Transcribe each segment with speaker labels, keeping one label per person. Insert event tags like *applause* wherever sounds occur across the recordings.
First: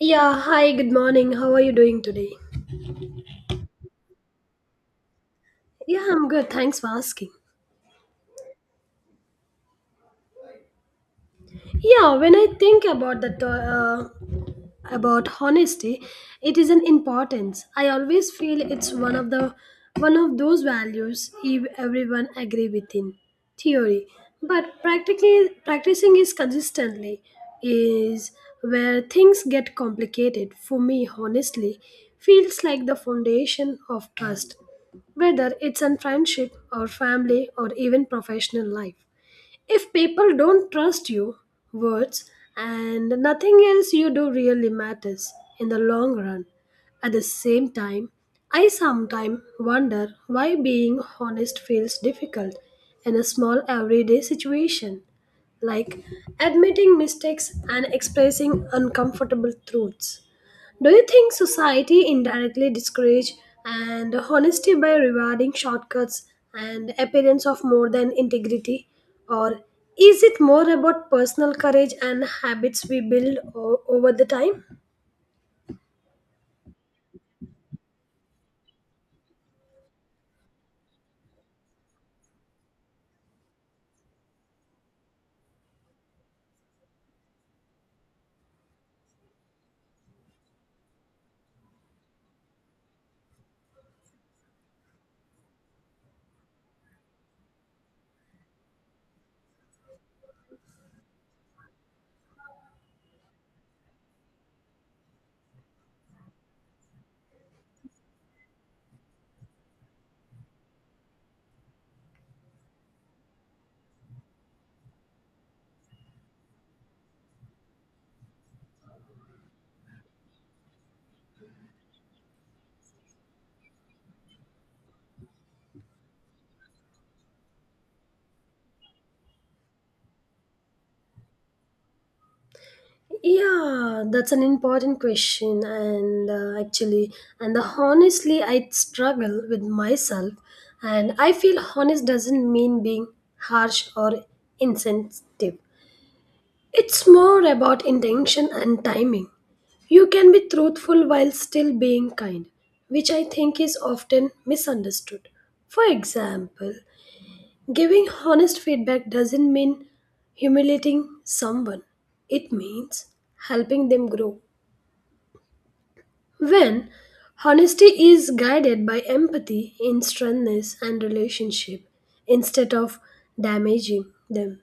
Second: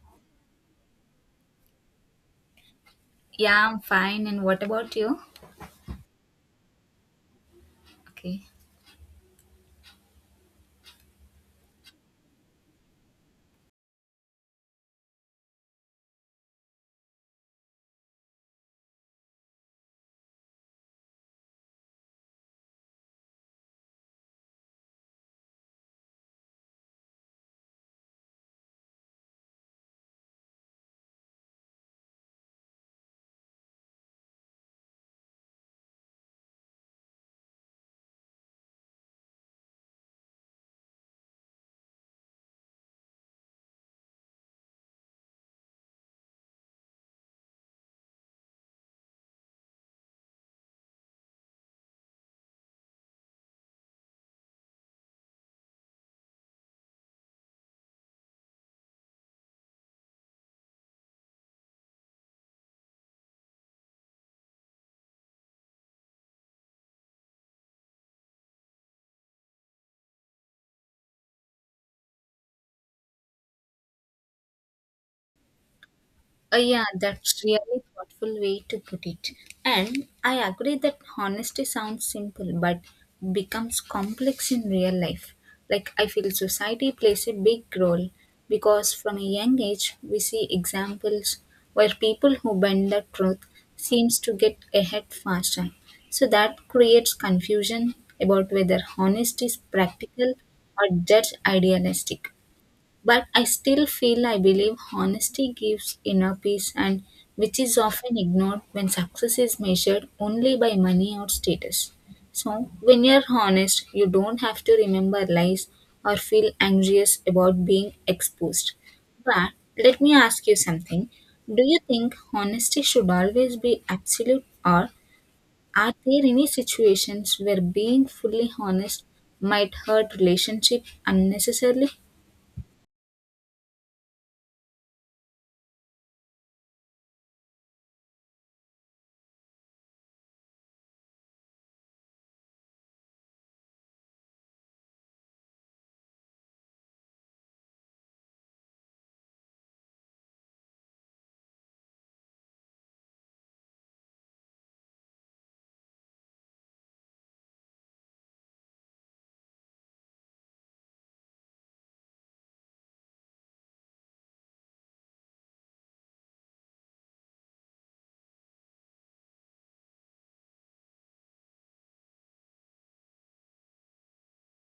Speaker 1: Yeah, hi, good morning. How are you doing today?
Speaker 2: Yeah, I'm fine. And what about you?
Speaker 1: Yeah, I'm good. Thanks for asking.
Speaker 2: Okay.
Speaker 1: Yeah, when I think about that, about honesty, it is an importance. I always feel it's one of those values, if everyone agree within theory, but practically practicing is consistently is where things get complicated for me. Honestly, feels like the foundation of trust, whether it's in friendship or family or even professional life. If people don't trust you, words and nothing else you do really matters in the long run. At the same time, I sometimes wonder why being honest feels difficult in a small everyday situation, like admitting mistakes and expressing uncomfortable truths. Do you think society indirectly discourages and honesty by rewarding shortcuts and appearance of more than integrity? Or is it more about personal courage and habits we build over the time?
Speaker 2: Oh, yeah, that's really thoughtful way to put it. And I agree that honesty sounds simple but becomes complex in real life. Like, I feel society plays a big role because from a young age, we see examples where people who bend the truth seems to get ahead faster. So that creates confusion about whether honesty is practical or just idealistic. But I still feel I believe honesty gives inner peace and which is often ignored when success is measured only by money or status. So when you're honest, you don't have to remember lies or feel anxious about being exposed. But let me ask you something. Do you think honesty should always be absolute or are there any situations where being fully honest might hurt relationship unnecessarily?
Speaker 1: Yeah, that's an important question, and actually, and the honestly, I struggle with myself, and I feel honest doesn't mean being harsh or insensitive. It's more about intention and timing. You can be truthful while still being kind, which I think is often misunderstood. For example, giving honest feedback doesn't mean humiliating someone, it means helping them grow. When honesty is guided by empathy in strengthness and relationship instead of damaging them,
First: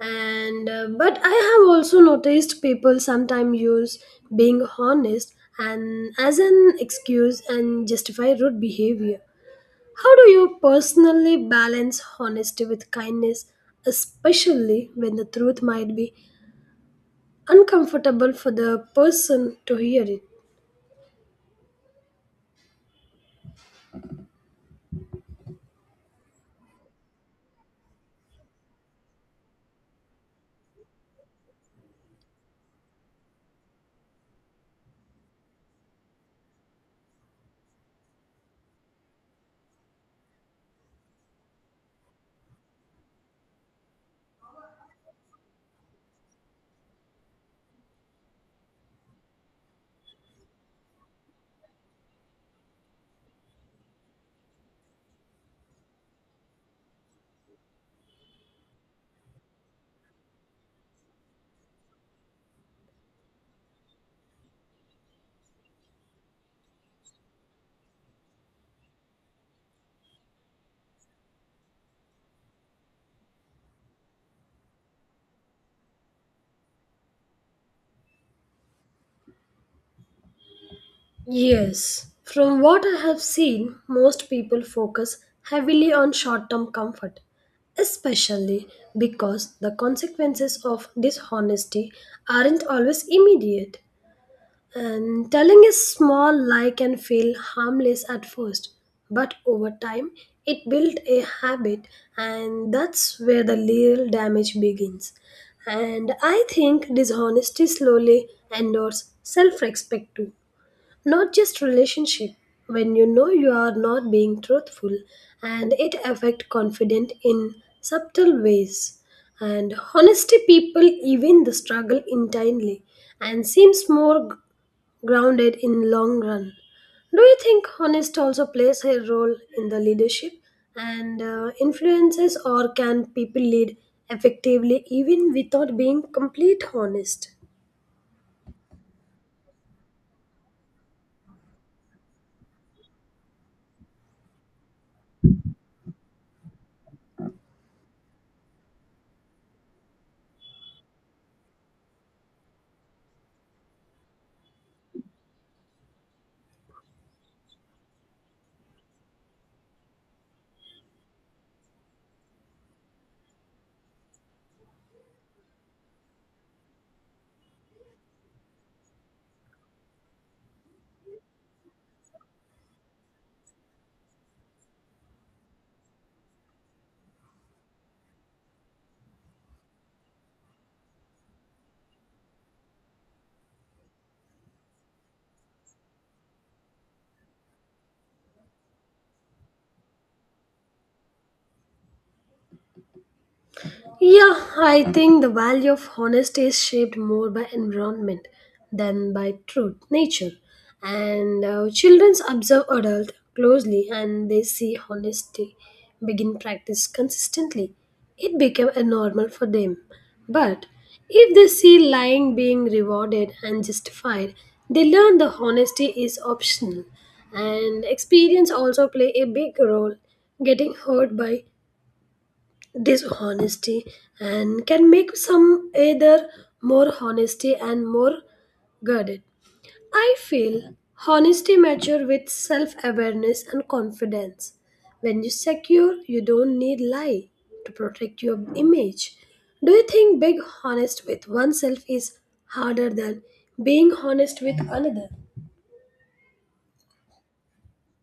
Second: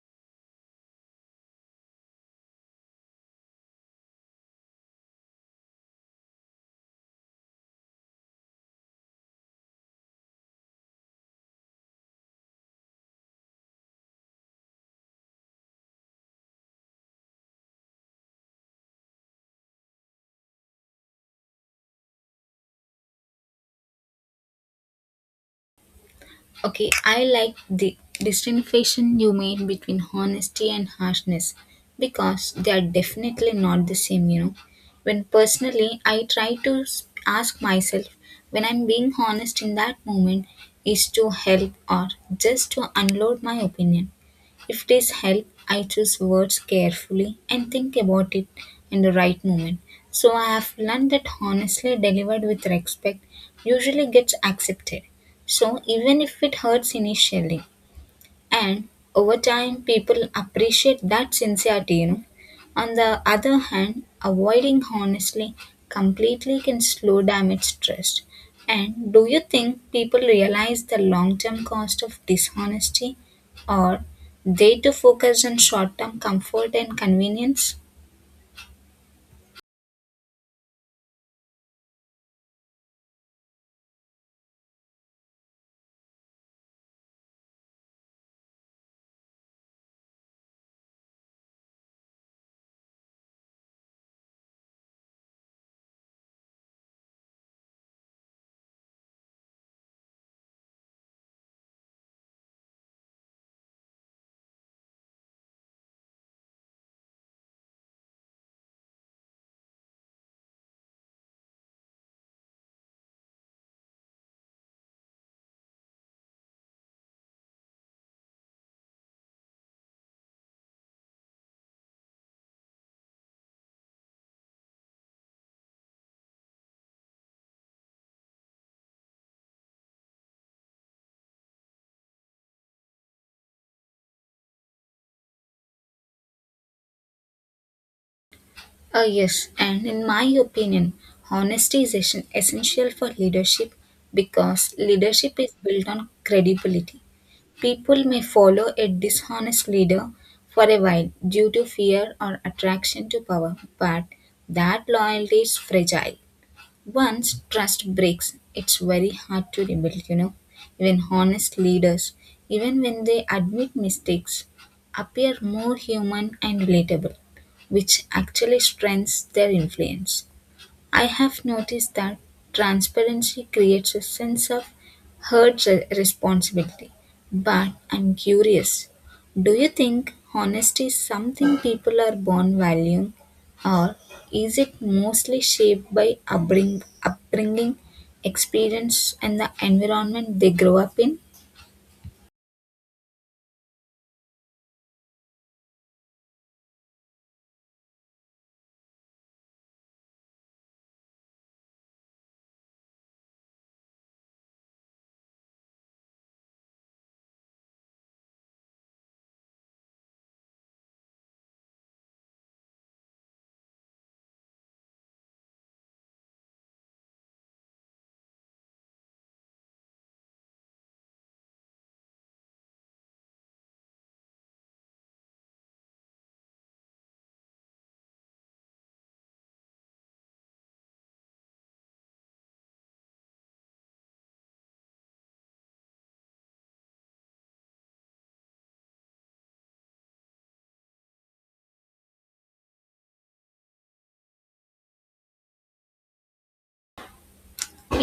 Speaker 1: and but I have also noticed people sometimes use being honest and as an excuse and justify rude behavior. How do you personally balance honesty with kindness, especially when the truth might be uncomfortable for the person to hear it?
Speaker 2: Okay, I like the distinction you made between honesty and harshness because they are definitely not the same, you know. When personally I try to ask myself when I'm being honest in that moment is to help or just to unload my opinion. If it is help, I choose words carefully and think about it in the right moment. So I have learned that honestly delivered with respect usually gets accepted. So even if it hurts initially, and over time people appreciate that sincerity, you know. On the other hand, avoiding honestly completely can slow damage trust. And do you think people realize the long term cost of dishonesty or they too focus on short term comfort and convenience?
Speaker 1: Yes. From what I have seen, most people focus heavily on short term comfort, especially because the consequences of dishonesty aren't always immediate. And telling a small lie can feel harmless at first, but over time it builds a habit, and that's where the real damage begins. And I think dishonesty slowly endures self respect too, not just relationship. When you know you are not being truthful, and it affect confident in subtle ways, and honesty people even the struggle internally and seems more grounded in long run. Do you think honest also plays a role in the leadership and influences, or can people lead effectively even without being complete honest?
Speaker 2: Yes, and in my opinion honesty is essential for leadership because leadership is built on credibility. People may follow a dishonest leader for a while due to fear or attraction to power, but that loyalty is fragile. Once trust breaks, it's very hard to rebuild, you know. Even honest leaders, even when they admit mistakes, appear more human and relatable, which actually strengthens their influence. I have noticed that transparency creates a sense of responsibility. But I'm curious, do you think honesty is something people are born valuing, or is it mostly shaped by upbringing, experience, and the environment they grow up in?
Speaker 1: Yeah, I think the value of honesty is shaped more by environment than by truth, nature. And children observe adults closely and they see honesty begin practice consistently. It became a normal for them. But if they see lying being rewarded and justified, they learn the honesty is optional. And experience also play a big role. Getting hurt by this honesty and can make some either more honesty and more guarded. I feel honesty mature with self-awareness and confidence. When you secure, you don't need lie to protect your image. Do you think being honest with oneself is harder than being honest with another?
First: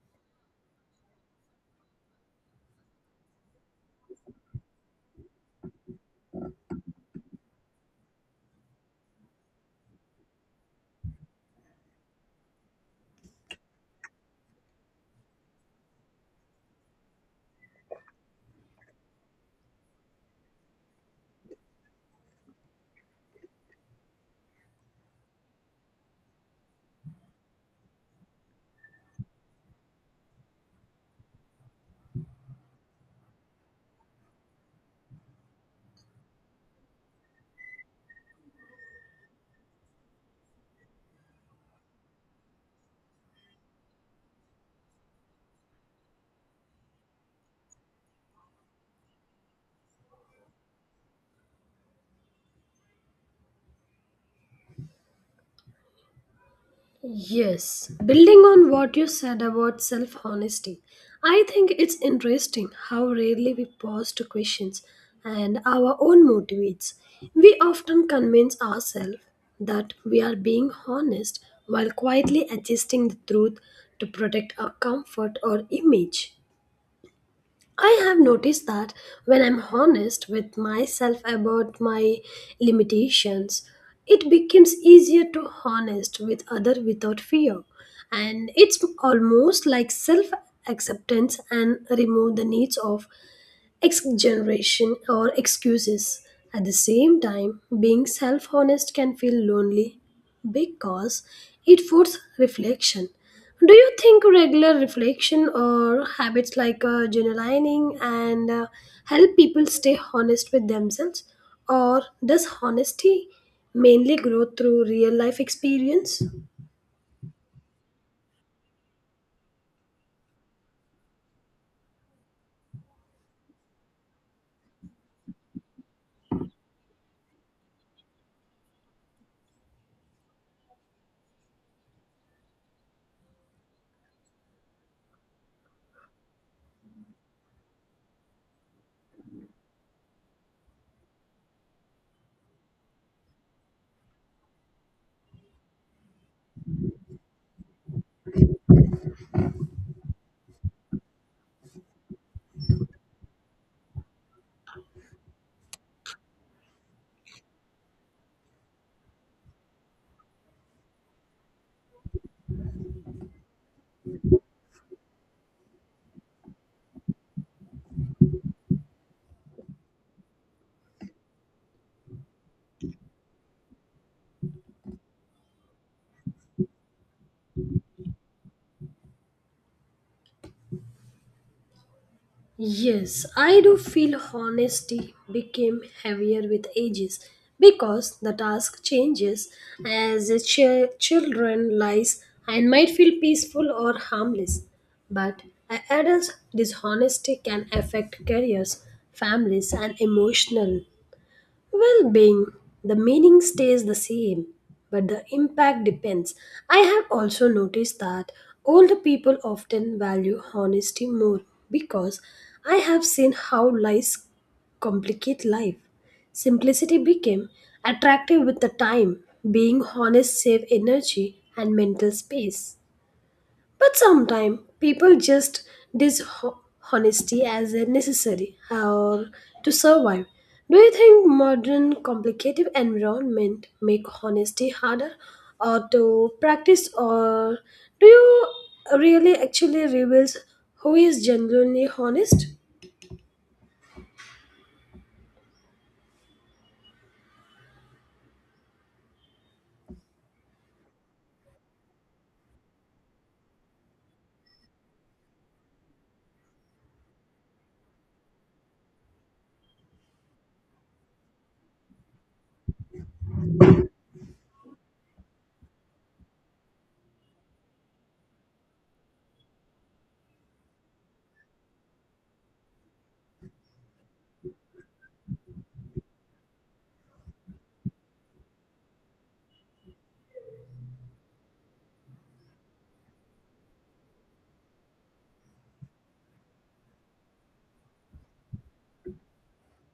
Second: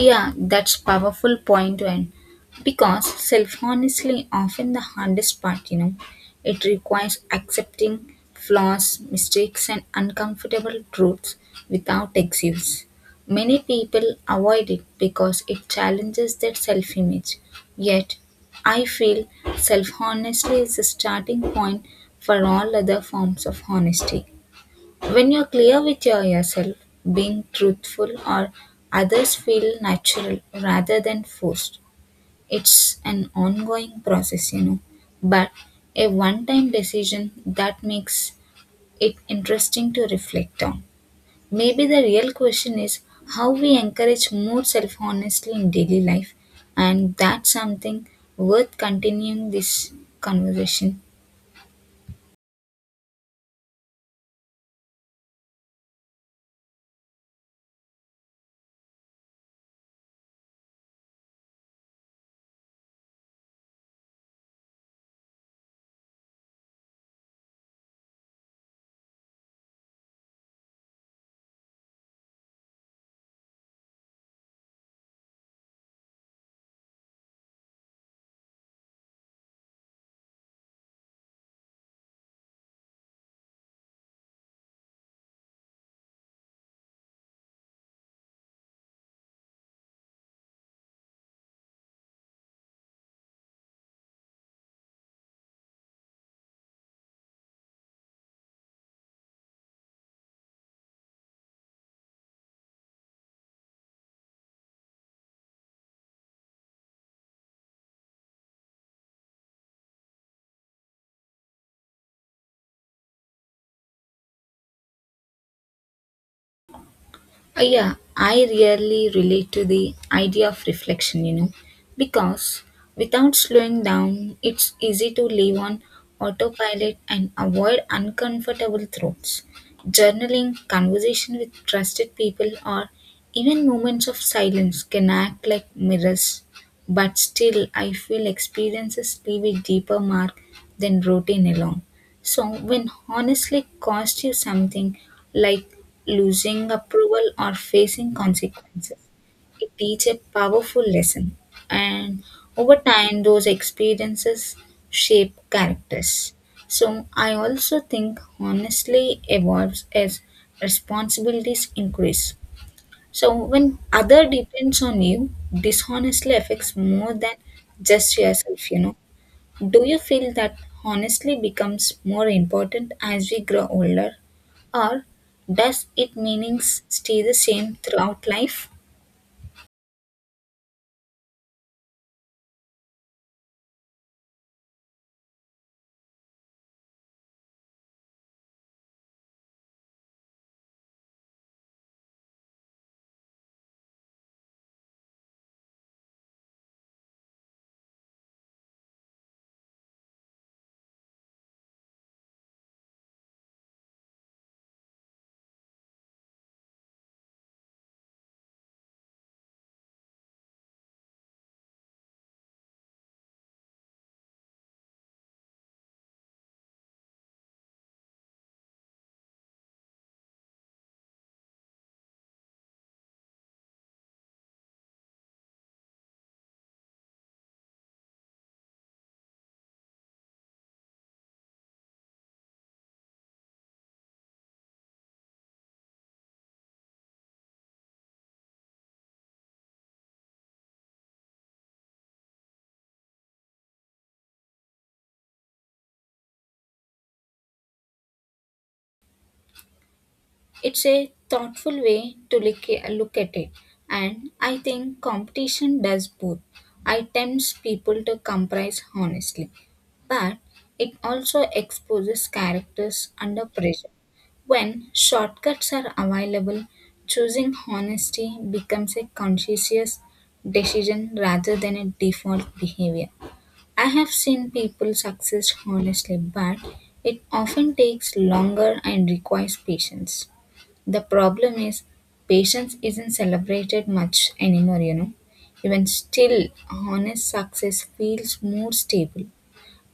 Speaker 2: Yeah, that's powerful point, and because self-honestly often the hardest part, you know. It requires accepting flaws, mistakes and uncomfortable truths without excuse. Many people avoid it because it challenges their self-image. Yet, I feel self-honesty is the starting point for all other forms of honesty. When you're clear with yourself, being truthful or others feel natural rather than forced. It's an ongoing process, you know. But a one time decision that makes it interesting to reflect on. Maybe the real question is how we encourage more self honesty in daily life, and that's something worth continuing this conversation.
Speaker 1: Yes, building on what you said about self honesty, I think it's interesting how rarely we pause to questions and our own motivates. We often convince ourselves that we are being honest while quietly adjusting the truth to protect our comfort or image. I have noticed that when I'm honest with myself about my limitations, it becomes easier to honest with other without fear. And it's almost like self acceptance and remove the needs of Ex-generation or excuses. At the same time, being self honest can feel lonely because it forces reflection. Do you think regular reflection or habits like journaling and help people stay honest with themselves, or does honesty mainly grow through real life experience?
Speaker 2: Yeah, I really relate to the idea of reflection, you know, because without slowing down, it's easy to live on autopilot and avoid uncomfortable thoughts. Journaling, conversation with trusted people, or even moments of silence can act like mirrors, but still, I feel experiences leave a deeper mark than routine alone. So, when honestly costs you something, like losing approval or facing consequences, it teaches a powerful lesson. And over time, those experiences shape characters. So, I also think honestly evolves as responsibilities increase. So, when other depends on you, dishonestly affects more than just yourself, you know. Do you feel that honestly becomes more important as we grow older, or does it meanings stay the same throughout life?
Speaker 1: Yes, I do feel honesty became heavier with ages because the task changes as children lies and might feel peaceful or harmless. But adults' dishonesty can affect careers, families, and emotional well being. The meaning stays the same, but the impact depends. I have also noticed that older people often value honesty more because I have seen how lies complicate life. Simplicity became attractive with the time, being honest save energy and mental space. But sometimes people just dishonesty as a necessary or to survive. Do you think modern complicated environment make honesty harder or to practice, or do you really actually reveals who is genuinely honest?
Speaker 2: It's a thoughtful way to look at it, and I think competition does both. It tempts people to comprise honestly, but it also exposes characters under pressure. When shortcuts are available, choosing honesty becomes a conscientious decision rather than a default behavior. I have seen people succeed honestly, but it often takes longer and requires patience. The problem is patience isn't celebrated much anymore, you know. Even still, honest success feels more stable.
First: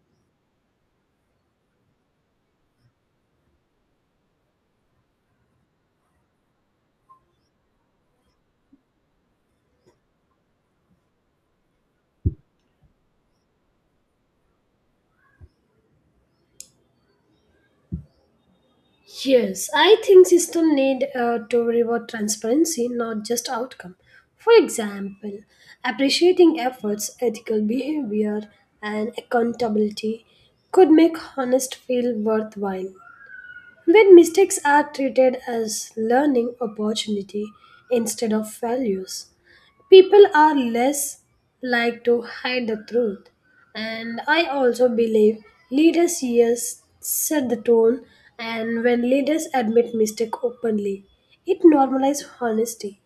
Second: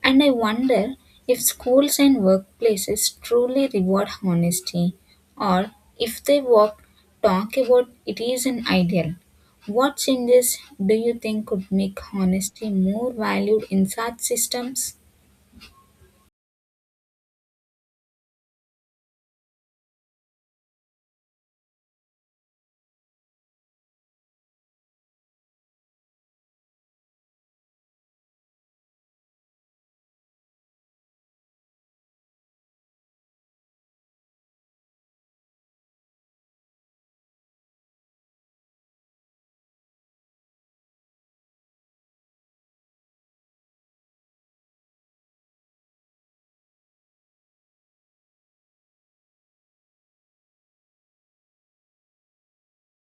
Speaker 2: And I wonder if schools and workplaces truly reward honesty or if they walk, talk about it is an ideal. What changes do you think could make honesty more valued in such systems?
Speaker 1: Yes, I think system need to reward transparency, not just outcome. For example, appreciating efforts, ethical behavior, and accountability could make honest feel worthwhile. When mistakes are treated as learning opportunity instead of failures, people are less like to hide the truth. And I also believe leaders yes set the tone, and when leaders admit mistake openly, it normalizes honesty.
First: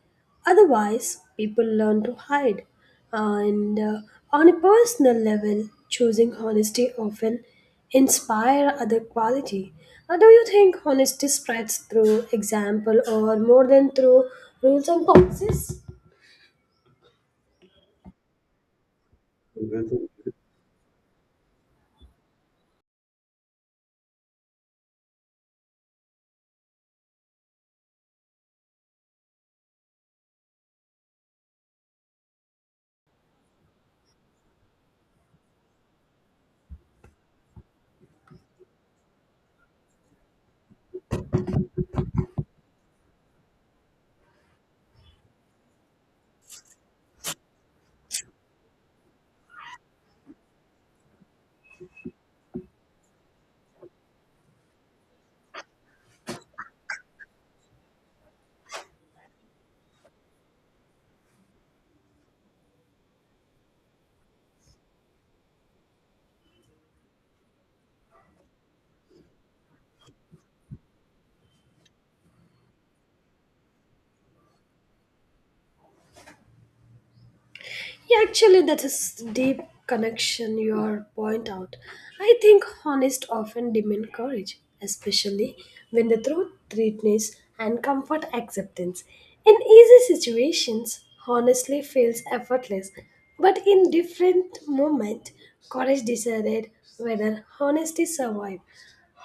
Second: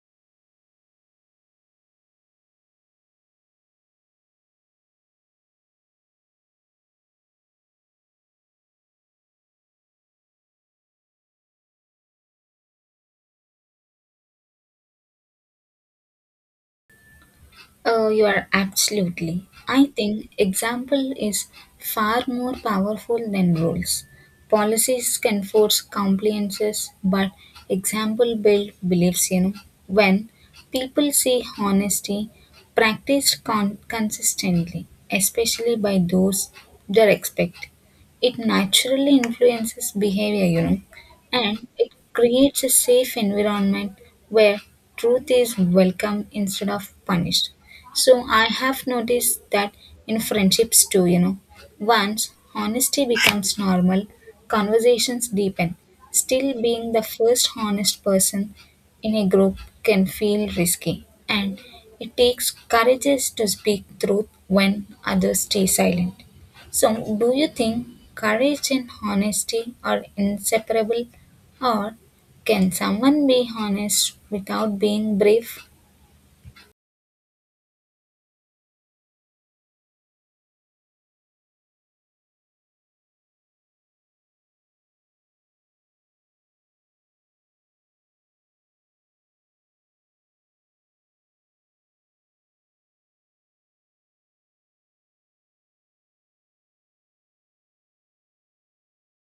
Speaker 1: Otherwise, people learn to hide. And on a personal level, choosing honesty often inspire other quality. Or do you think honesty spreads through example or more than through rules and policies?
Speaker 2: Oh, you are absolutely. I think example is far more powerful than rules. Policies can force compliances, but example build beliefs, you know. When people see honesty practiced consistently, especially by those they respect, it naturally influences behavior, you know, and it creates a safe environment where truth is welcome instead of punished. So I have noticed that in friendships too, you know. Once honesty becomes normal, conversations deepen. Still being the first honest person in a group can feel risky, and it takes courage to speak truth when others stay silent. So, do you think courage and honesty are inseparable, or can someone be honest without being brave?
Speaker 1: Yeah, actually, that is deep connection you are point out. I think honest often demand courage, especially when the truth threatens and comfort acceptance. In easy situations, honestly feels effortless, but in different moment, courage decided whether honesty survive.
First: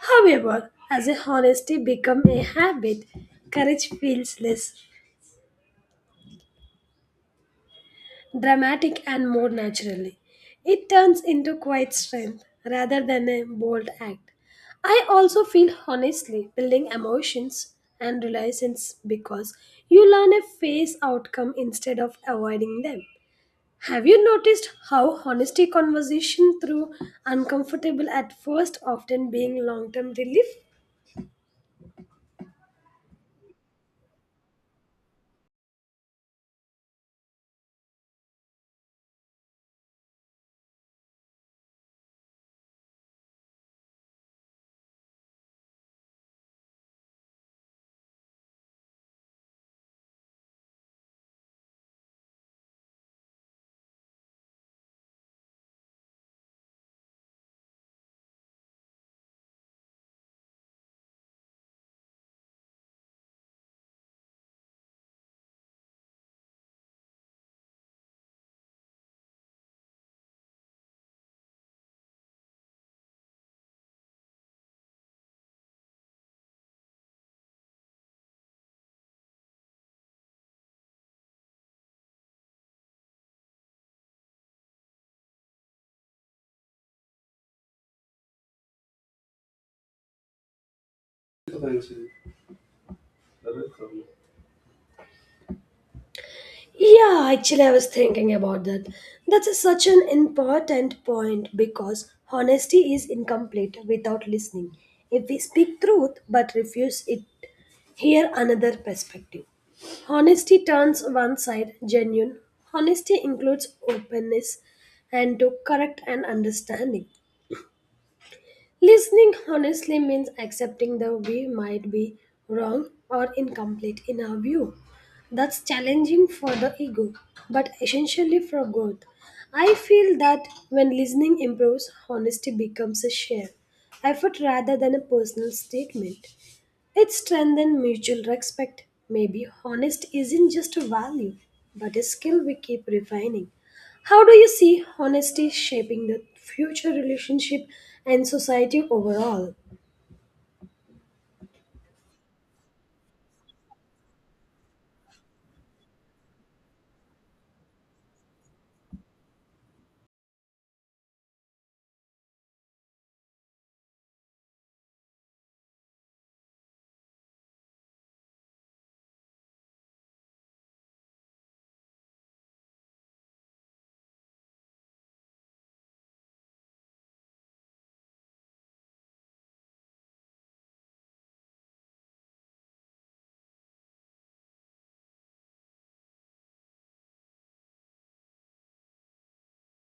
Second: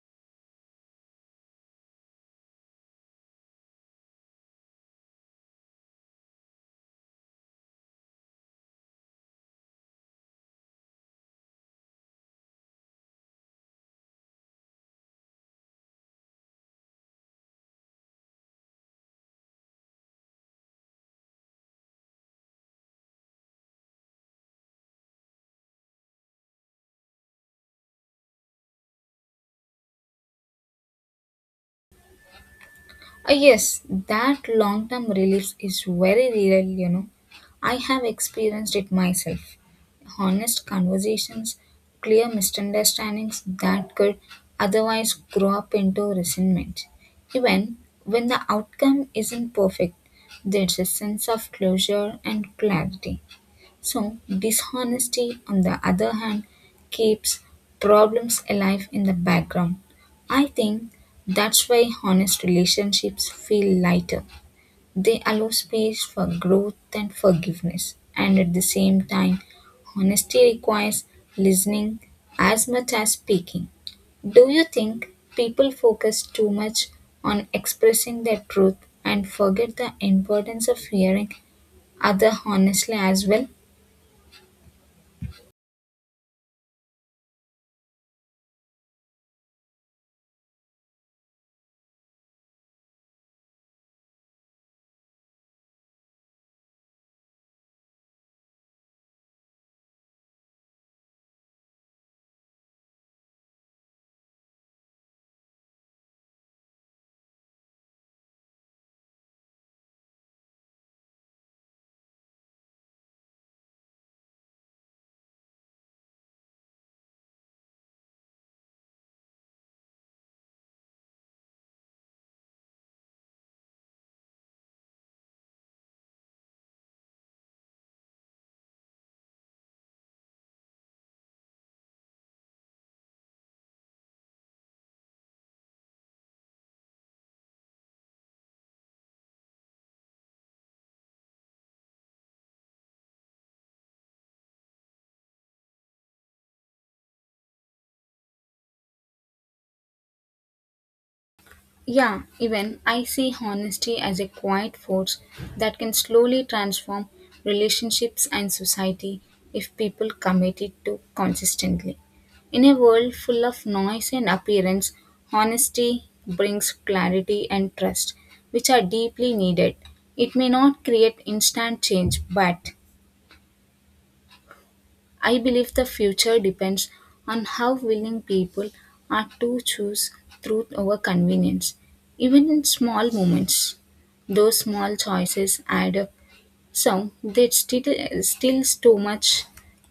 Speaker 1: However, as a honesty become a habit, courage feels less dramatic and more naturally. It turns into quiet strength rather than a bold act. I also feel honestly building emotions and relations because you learn a face outcome instead of avoiding them. Have you noticed how honesty conversation through uncomfortable at first often being long term relief?
Speaker 2: Yes, that long term relief is very real, you know. I have experienced it myself. Honest conversations, clear misunderstandings that could otherwise grow up into resentment. Even when the outcome isn't perfect, there's a sense of closure and clarity. So, dishonesty, on the other hand, keeps problems alive in the background. I think that's why honest relationships feel lighter. They allow space for growth and forgiveness. And at the same time, honesty requires listening as much as speaking. Do you think people focus too much on expressing their truth and forget the importance of hearing other honestly as well?
Speaker 1: Yeah, actually, I was thinking about that. That's such an important point because honesty is incomplete without listening. If we speak truth but refuse it, hear another perspective. Honesty turns one side genuine. Honesty includes openness and to correct and understanding. Listening honestly means accepting that we might be wrong or incomplete in our view. That's challenging for the ego, but essentially for growth. I feel that when listening improves, honesty becomes a shared effort rather than a personal statement. It strengthens mutual respect. Maybe honest isn't just a value, but a skill we keep refining. How do you see honesty shaping the future relationship and society overall?
Speaker 2: Yeah, even I see honesty as a quiet force that can slowly transform relationships and society if people commit it to consistently. In a world full of noise and appearance, honesty brings clarity and trust, which are deeply needed. It may not create instant change, but I believe the future depends on how willing people are to choose truth over convenience, even in small moments. Those small choices add up. So still too much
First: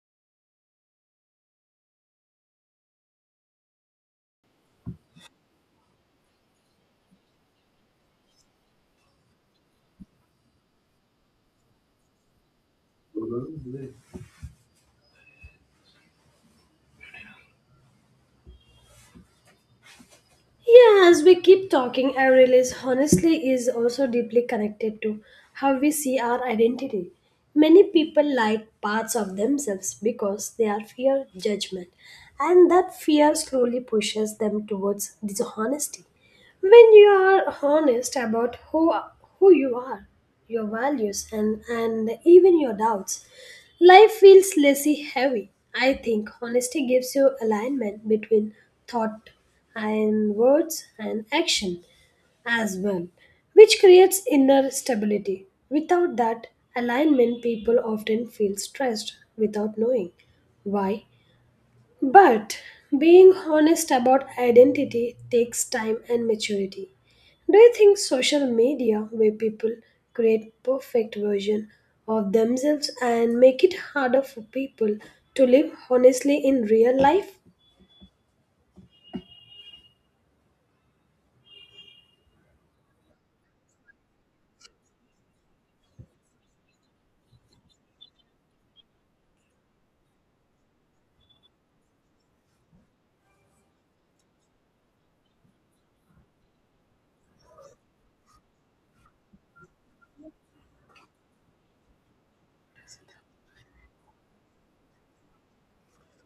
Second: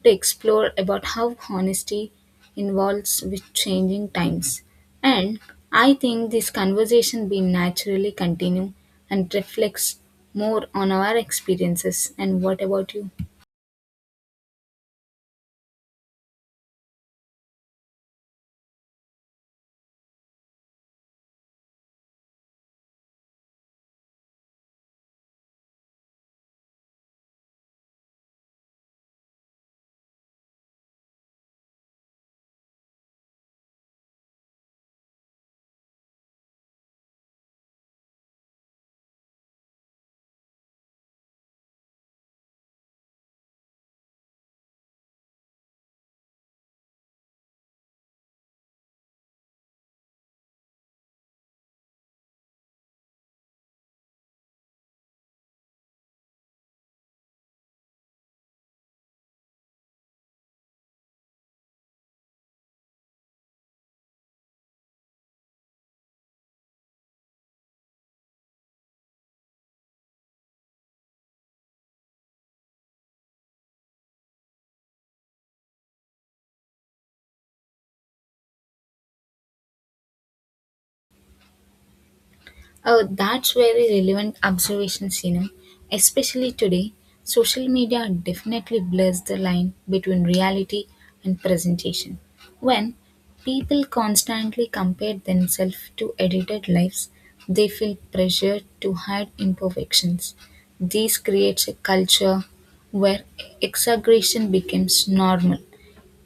Speaker 2: to explore about how honesty involves with changing times. And I think this conversation will naturally continue and reflects more on our experiences. And what about you?
Speaker 1: Yeah, as we keep talking, I realize honestly is also deeply connected to how we see our identity. Many people like parts of themselves because they are fear judgment, and that fear slowly pushes them towards dishonesty. When you are honest about who you are, your values and even your doubts, life feels lessy heavy. I think honesty gives you alignment between thought and words and action as well, which creates inner stability. Without that alignment, people often feel stressed without knowing why, but being honest about identity takes time and maturity. Do you think social media, where people create perfect version of themselves, and make it harder for people to live honestly in real life?
Speaker 2: Oh, that's very relevant observations, you know. Especially today, social media definitely blurs the line between reality and presentation. When people constantly compare themselves to edited lives, they feel pressure to hide imperfections. This creates a culture where exaggeration becomes normal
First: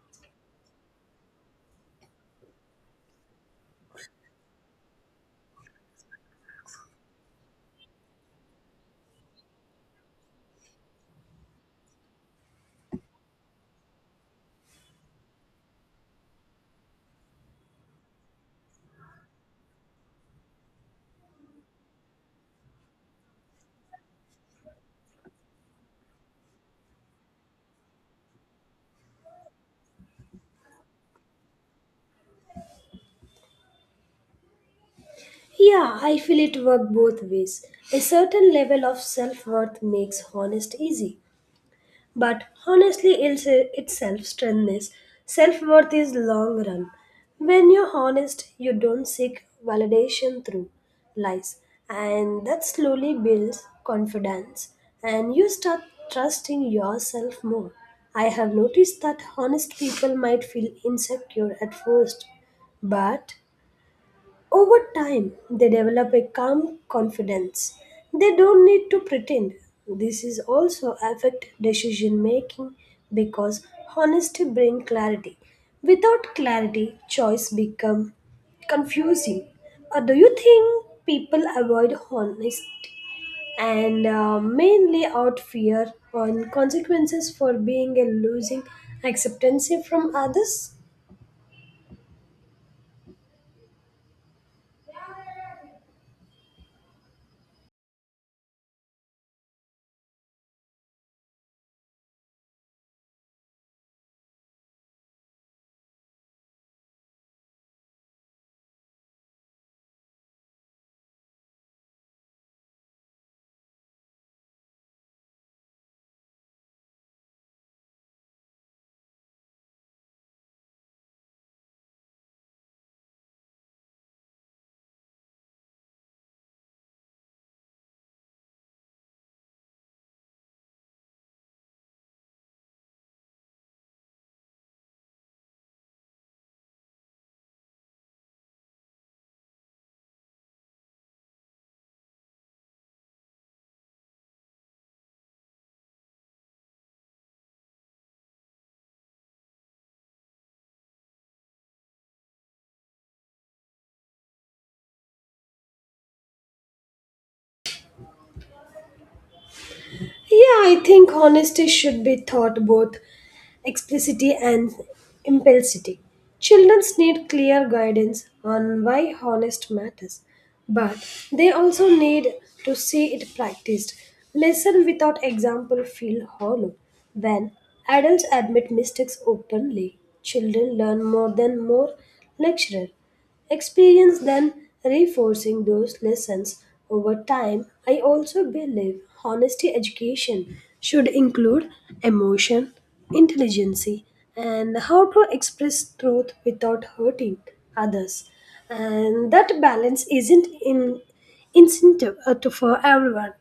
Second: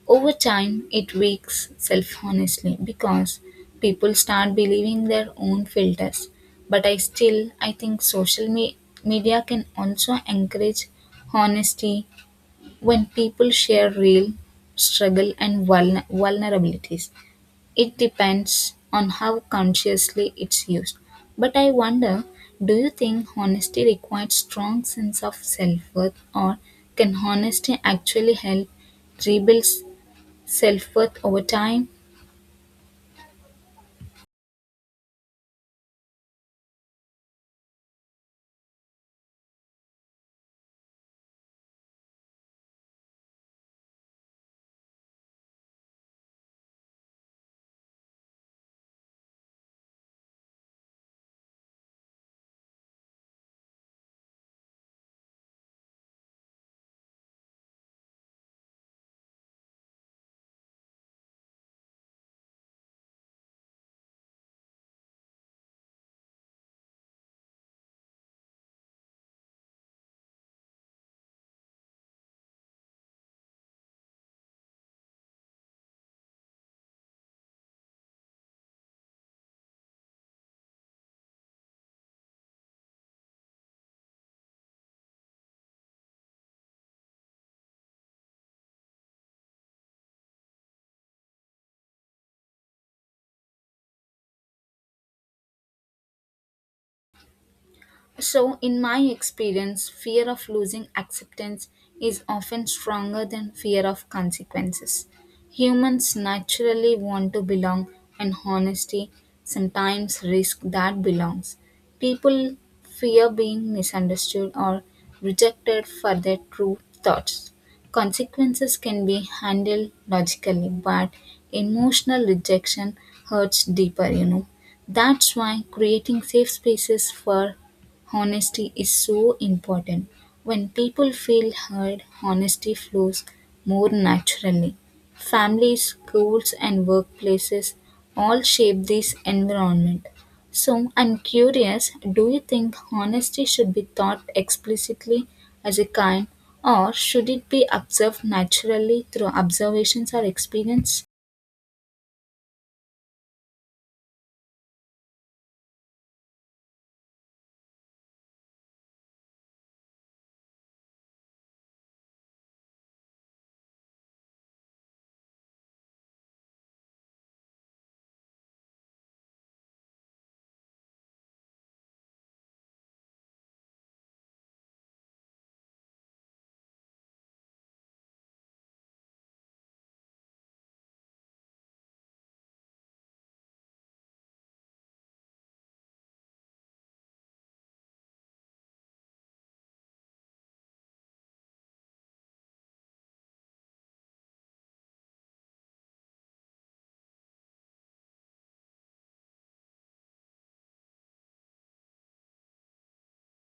Speaker 2: over time, it weaks self honestly because people start believing their own filters. But I still I think media can also encourage honesty when people share real struggle and vulnerabilities. It depends on how consciously it's used. But I wonder, do you think honesty requires strong sense of self-worth or can honesty actually help rebuild self-worth over time?
Speaker 1: Yeah, I feel it work both ways. A certain level of self worth makes honest easy, but honestly, it's self-strengthness. Self-worth is long run. When you're honest, you don't seek validation through lies. And that slowly builds confidence. And you start trusting yourself more. I have noticed that honest people might feel insecure at first, but over time, they develop a calm confidence. They don't need to pretend. This is also affect decision making because honesty bring clarity. Without clarity, choice become confusing. Do you think people avoid honesty and mainly out fear on consequences for being a losing acceptance from others?
Speaker 2: So, in my experience, fear of losing acceptance is often stronger than fear of consequences. Humans naturally want to belong, and honesty sometimes risk that belongs. People fear being misunderstood or rejected for their true thoughts. Consequences can be handled logically, but emotional rejection hurts deeper, you know. That's why creating safe spaces for honesty is so important. When people feel heard, honesty flows more naturally. Families, schools, and workplaces all shape this environment. So, I'm curious, do you think honesty should be taught explicitly as a kind, or should it be observed naturally through observations or experience?
Speaker 1: Yeah, I think honesty should be taught both explicitly and implicitly. Children need clear guidance on why honest matters, but they also need to see it practiced. Lesson without example feel hollow. When adults admit mistakes openly, children learn more than more lecturer. Experience then reinforcing those lessons over time. I also believe honesty education should include emotion, intelligence, and how to express truth without hurting others. And that balance isn't in incentive to, for everyone.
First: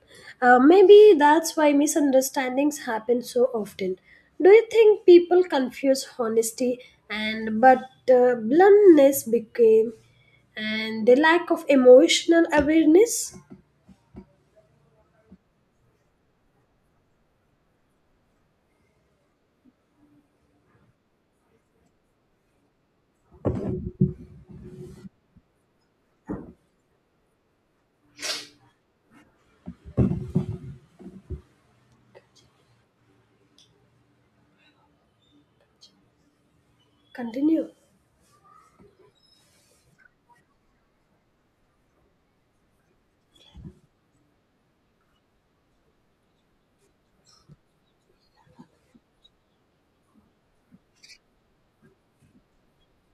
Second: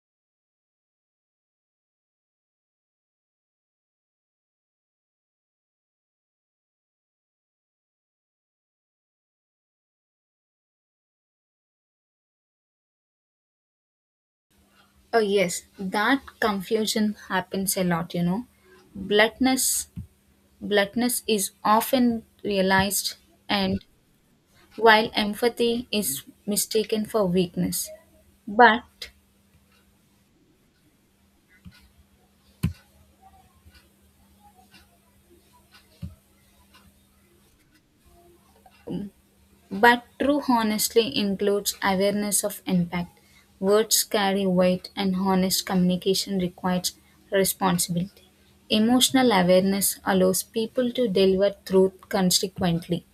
Speaker 1: Maybe that's why misunderstandings happen so often. Do you think people confuse honesty and but bluntness became and the lack of emotional awareness?
Speaker 2: Oh, yes, that confusion happens a lot, you know. Bluntness Bluntness is often realized, and while empathy is mistaken for weakness. But,
Speaker 1: Continue.
Speaker 2: but true honesty includes awareness of impact. Words carry weight, and honest communication requires responsibility. Emotional awareness allows people to deliver truth consequently.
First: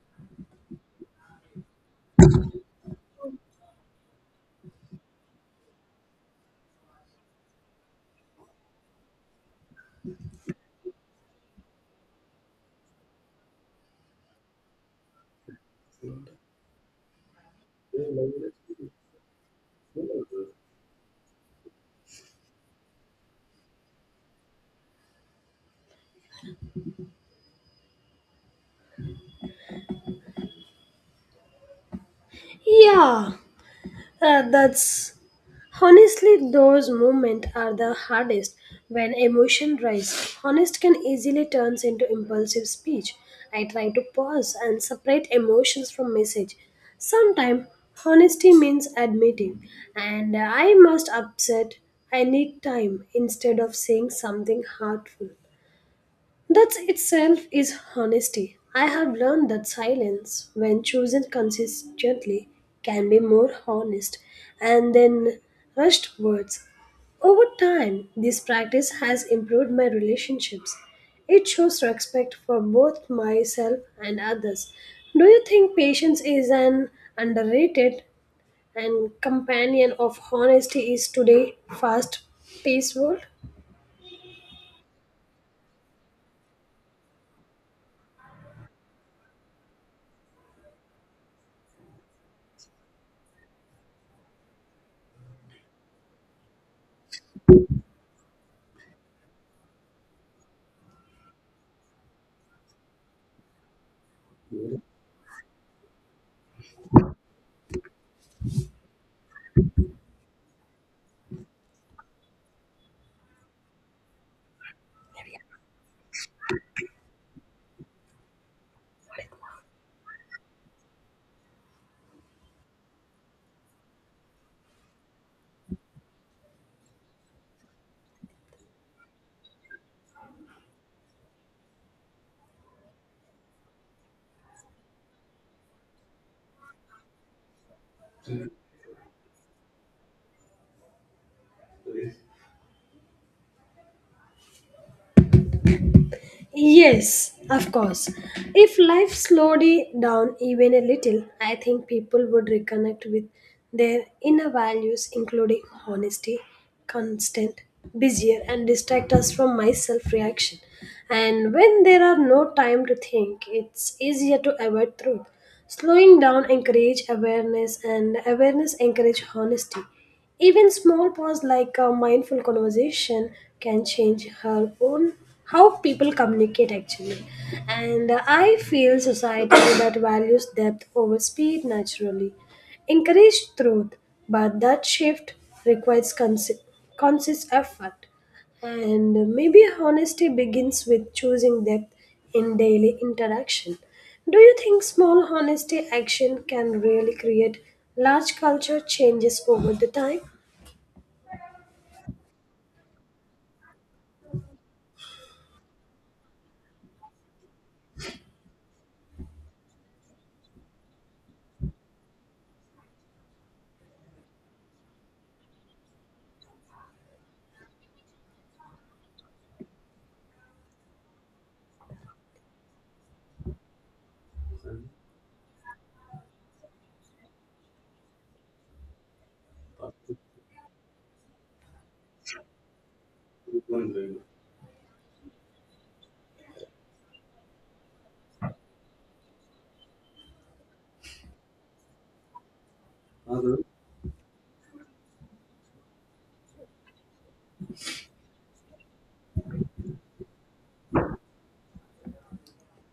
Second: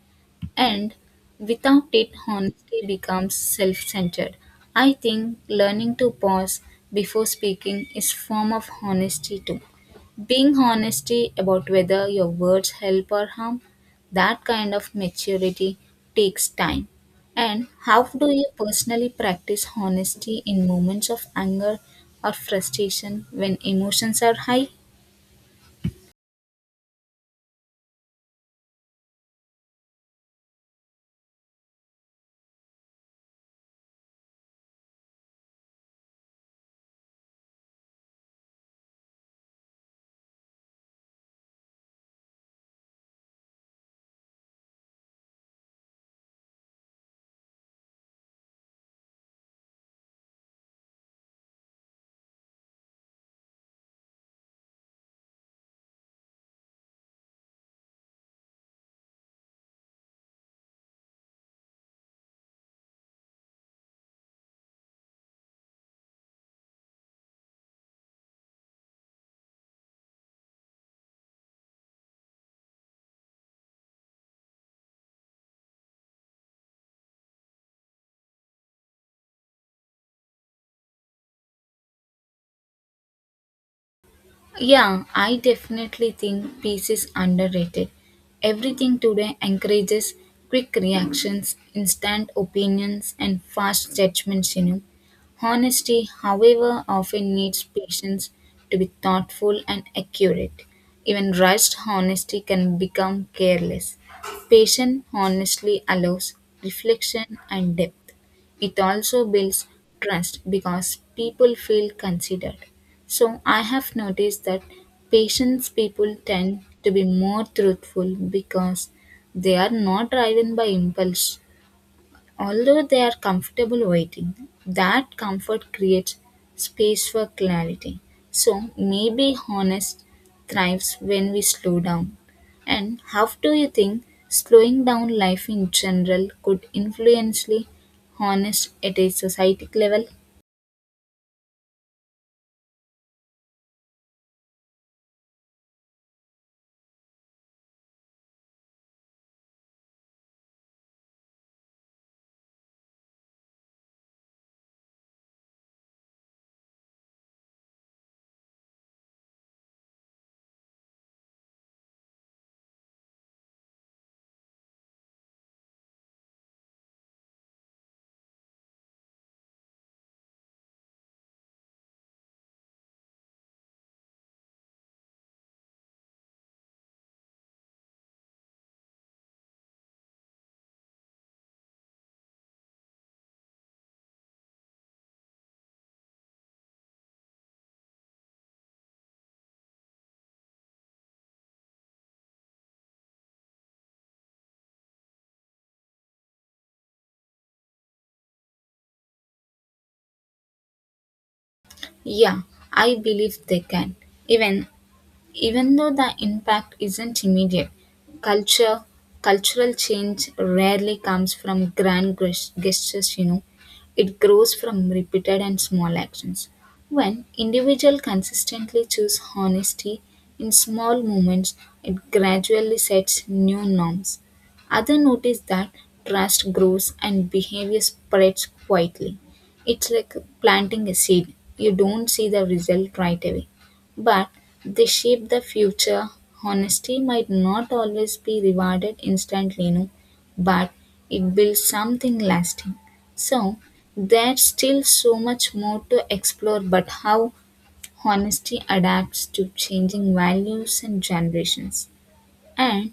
Speaker 2: And without it honesty becomes self-centered. I think learning to pause before speaking is form of honesty too, being honesty about whether your words help or harm. That kind of maturity takes time. And how do you personally practice honesty in moments of anger or frustration when emotions are high?
Speaker 1: Yeah, that's honestly those moments are the hardest when emotion rise. Honest can easily turns into impulsive speech. I try to pause and separate emotions from message. Sometimes honesty means admitting, and I must upset. I need time instead of saying something hurtful. That itself is honesty. I have learned that silence, when chosen consistently, can be more honest and then rushed words. Over time, this practice has improved my relationships. It shows respect for both myself and others. Do you think patience is an underrated and companion of honesty is today fast paced world?
Speaker 2: Yeah, I definitely think peace is underrated. Everything today encourages quick reactions, instant opinions, and fast judgments, you know. Honesty, however, often needs patience to be thoughtful and accurate. Even rushed honesty can become careless. Patient honesty allows reflection and depth. It also builds trust because people feel considered. So I have noticed that patients, people tend to be more truthful because they are not driven by impulse. Although they are comfortable waiting, that comfort creates space for clarity. So maybe honest thrives when we slow down. And how do you think slowing down life in general could influence the honest at a society level?
Speaker 1: Yes, of course. If life slowed it down even a little, I think people would reconnect with their inner values, including honesty, constant, busier, and distract us from my self reaction. And when there are no time to think, it's easier to avoid truth. Slowing down encourage awareness, and awareness encourage honesty. Even small pause like a mindful conversation can change her own how people communicate actually. And I feel society *coughs* that values depth over speed naturally. Encourage truth, but that shift requires conscious effort. And maybe honesty begins with choosing depth in daily interaction. Do you think small honesty action can really create large culture changes over the time?
Speaker 2: Yeah, I believe they can. Even Even though the impact isn't immediate, culture cultural change rarely comes from gestures, you know. It grows from repeated and small actions. When individuals consistently choose honesty in small moments, it gradually sets new norms. Others notice that trust grows and behavior spreads quietly. It's like planting a seed. You don't see the result right away, but they shape the future. Honesty might not always be rewarded instantly, no, but it builds something lasting. So there's still so much more to explore but how honesty adapts to changing values and generations. And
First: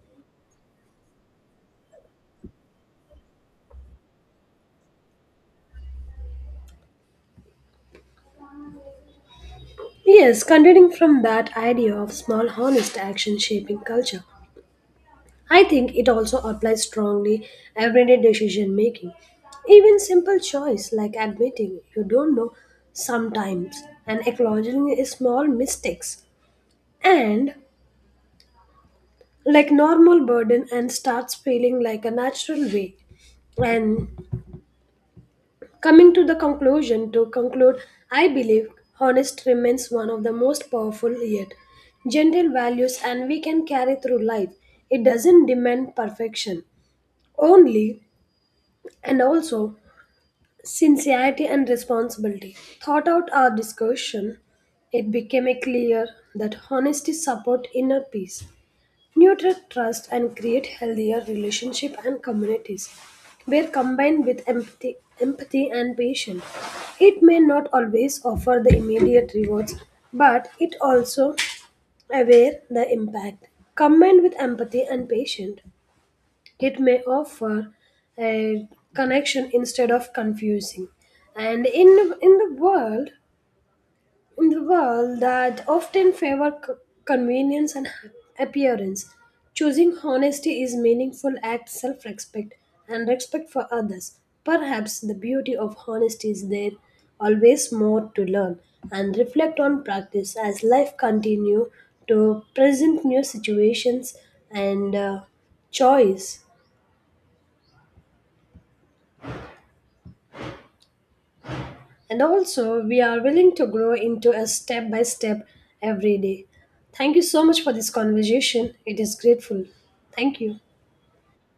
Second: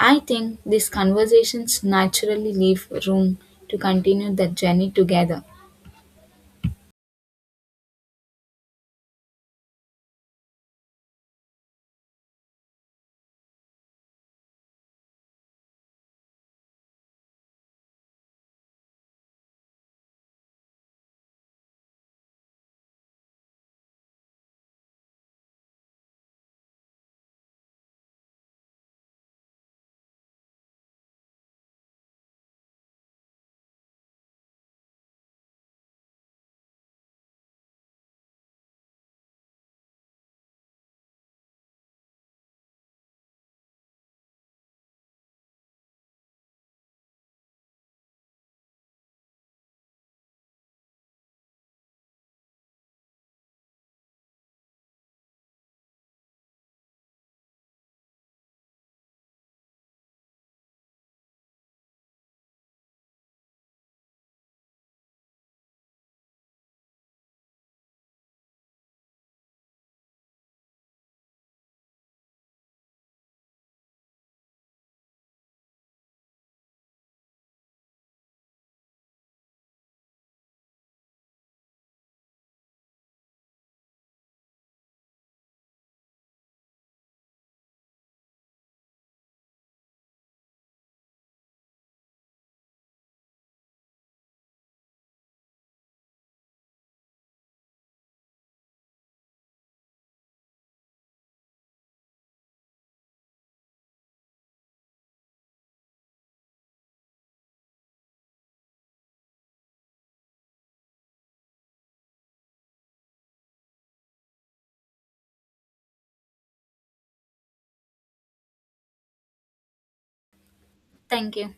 Speaker 2: I think these conversations naturally leave room to continue the journey together.
Speaker 1: Yes, continuing from that idea of small honest action shaping culture. I think it also applies strongly everyday decision making. Even simple choice like admitting you don't know sometimes, and acknowledging small mistakes, and like normal burden and starts feeling like a natural way. And coming to the conclusion to conclude, I believe honest remains one of the most powerful yet gentle values and we can carry through life. It doesn't demand perfection. Only and also sincerity and responsibility. Thought out our discussion, it became clear that honesty support inner peace, nurture trust, and create healthier relationship and communities. Where combined with empathy and patience, it may not always offer the immediate rewards, but it also aware the impact. Combined with empathy and patience, it may offer a connection instead of confusing. And in in the world, in the world that often favor convenience and appearance, choosing honesty is meaningful act self-respect and respect for others. Perhaps the beauty of honesty is there always more to learn and reflect on practice as life continue to present new situations and choice. And also, we are willing to grow into a step by step every day. Thank you so much for this conversation. It is grateful. Thank you.
Speaker 2: Thank you.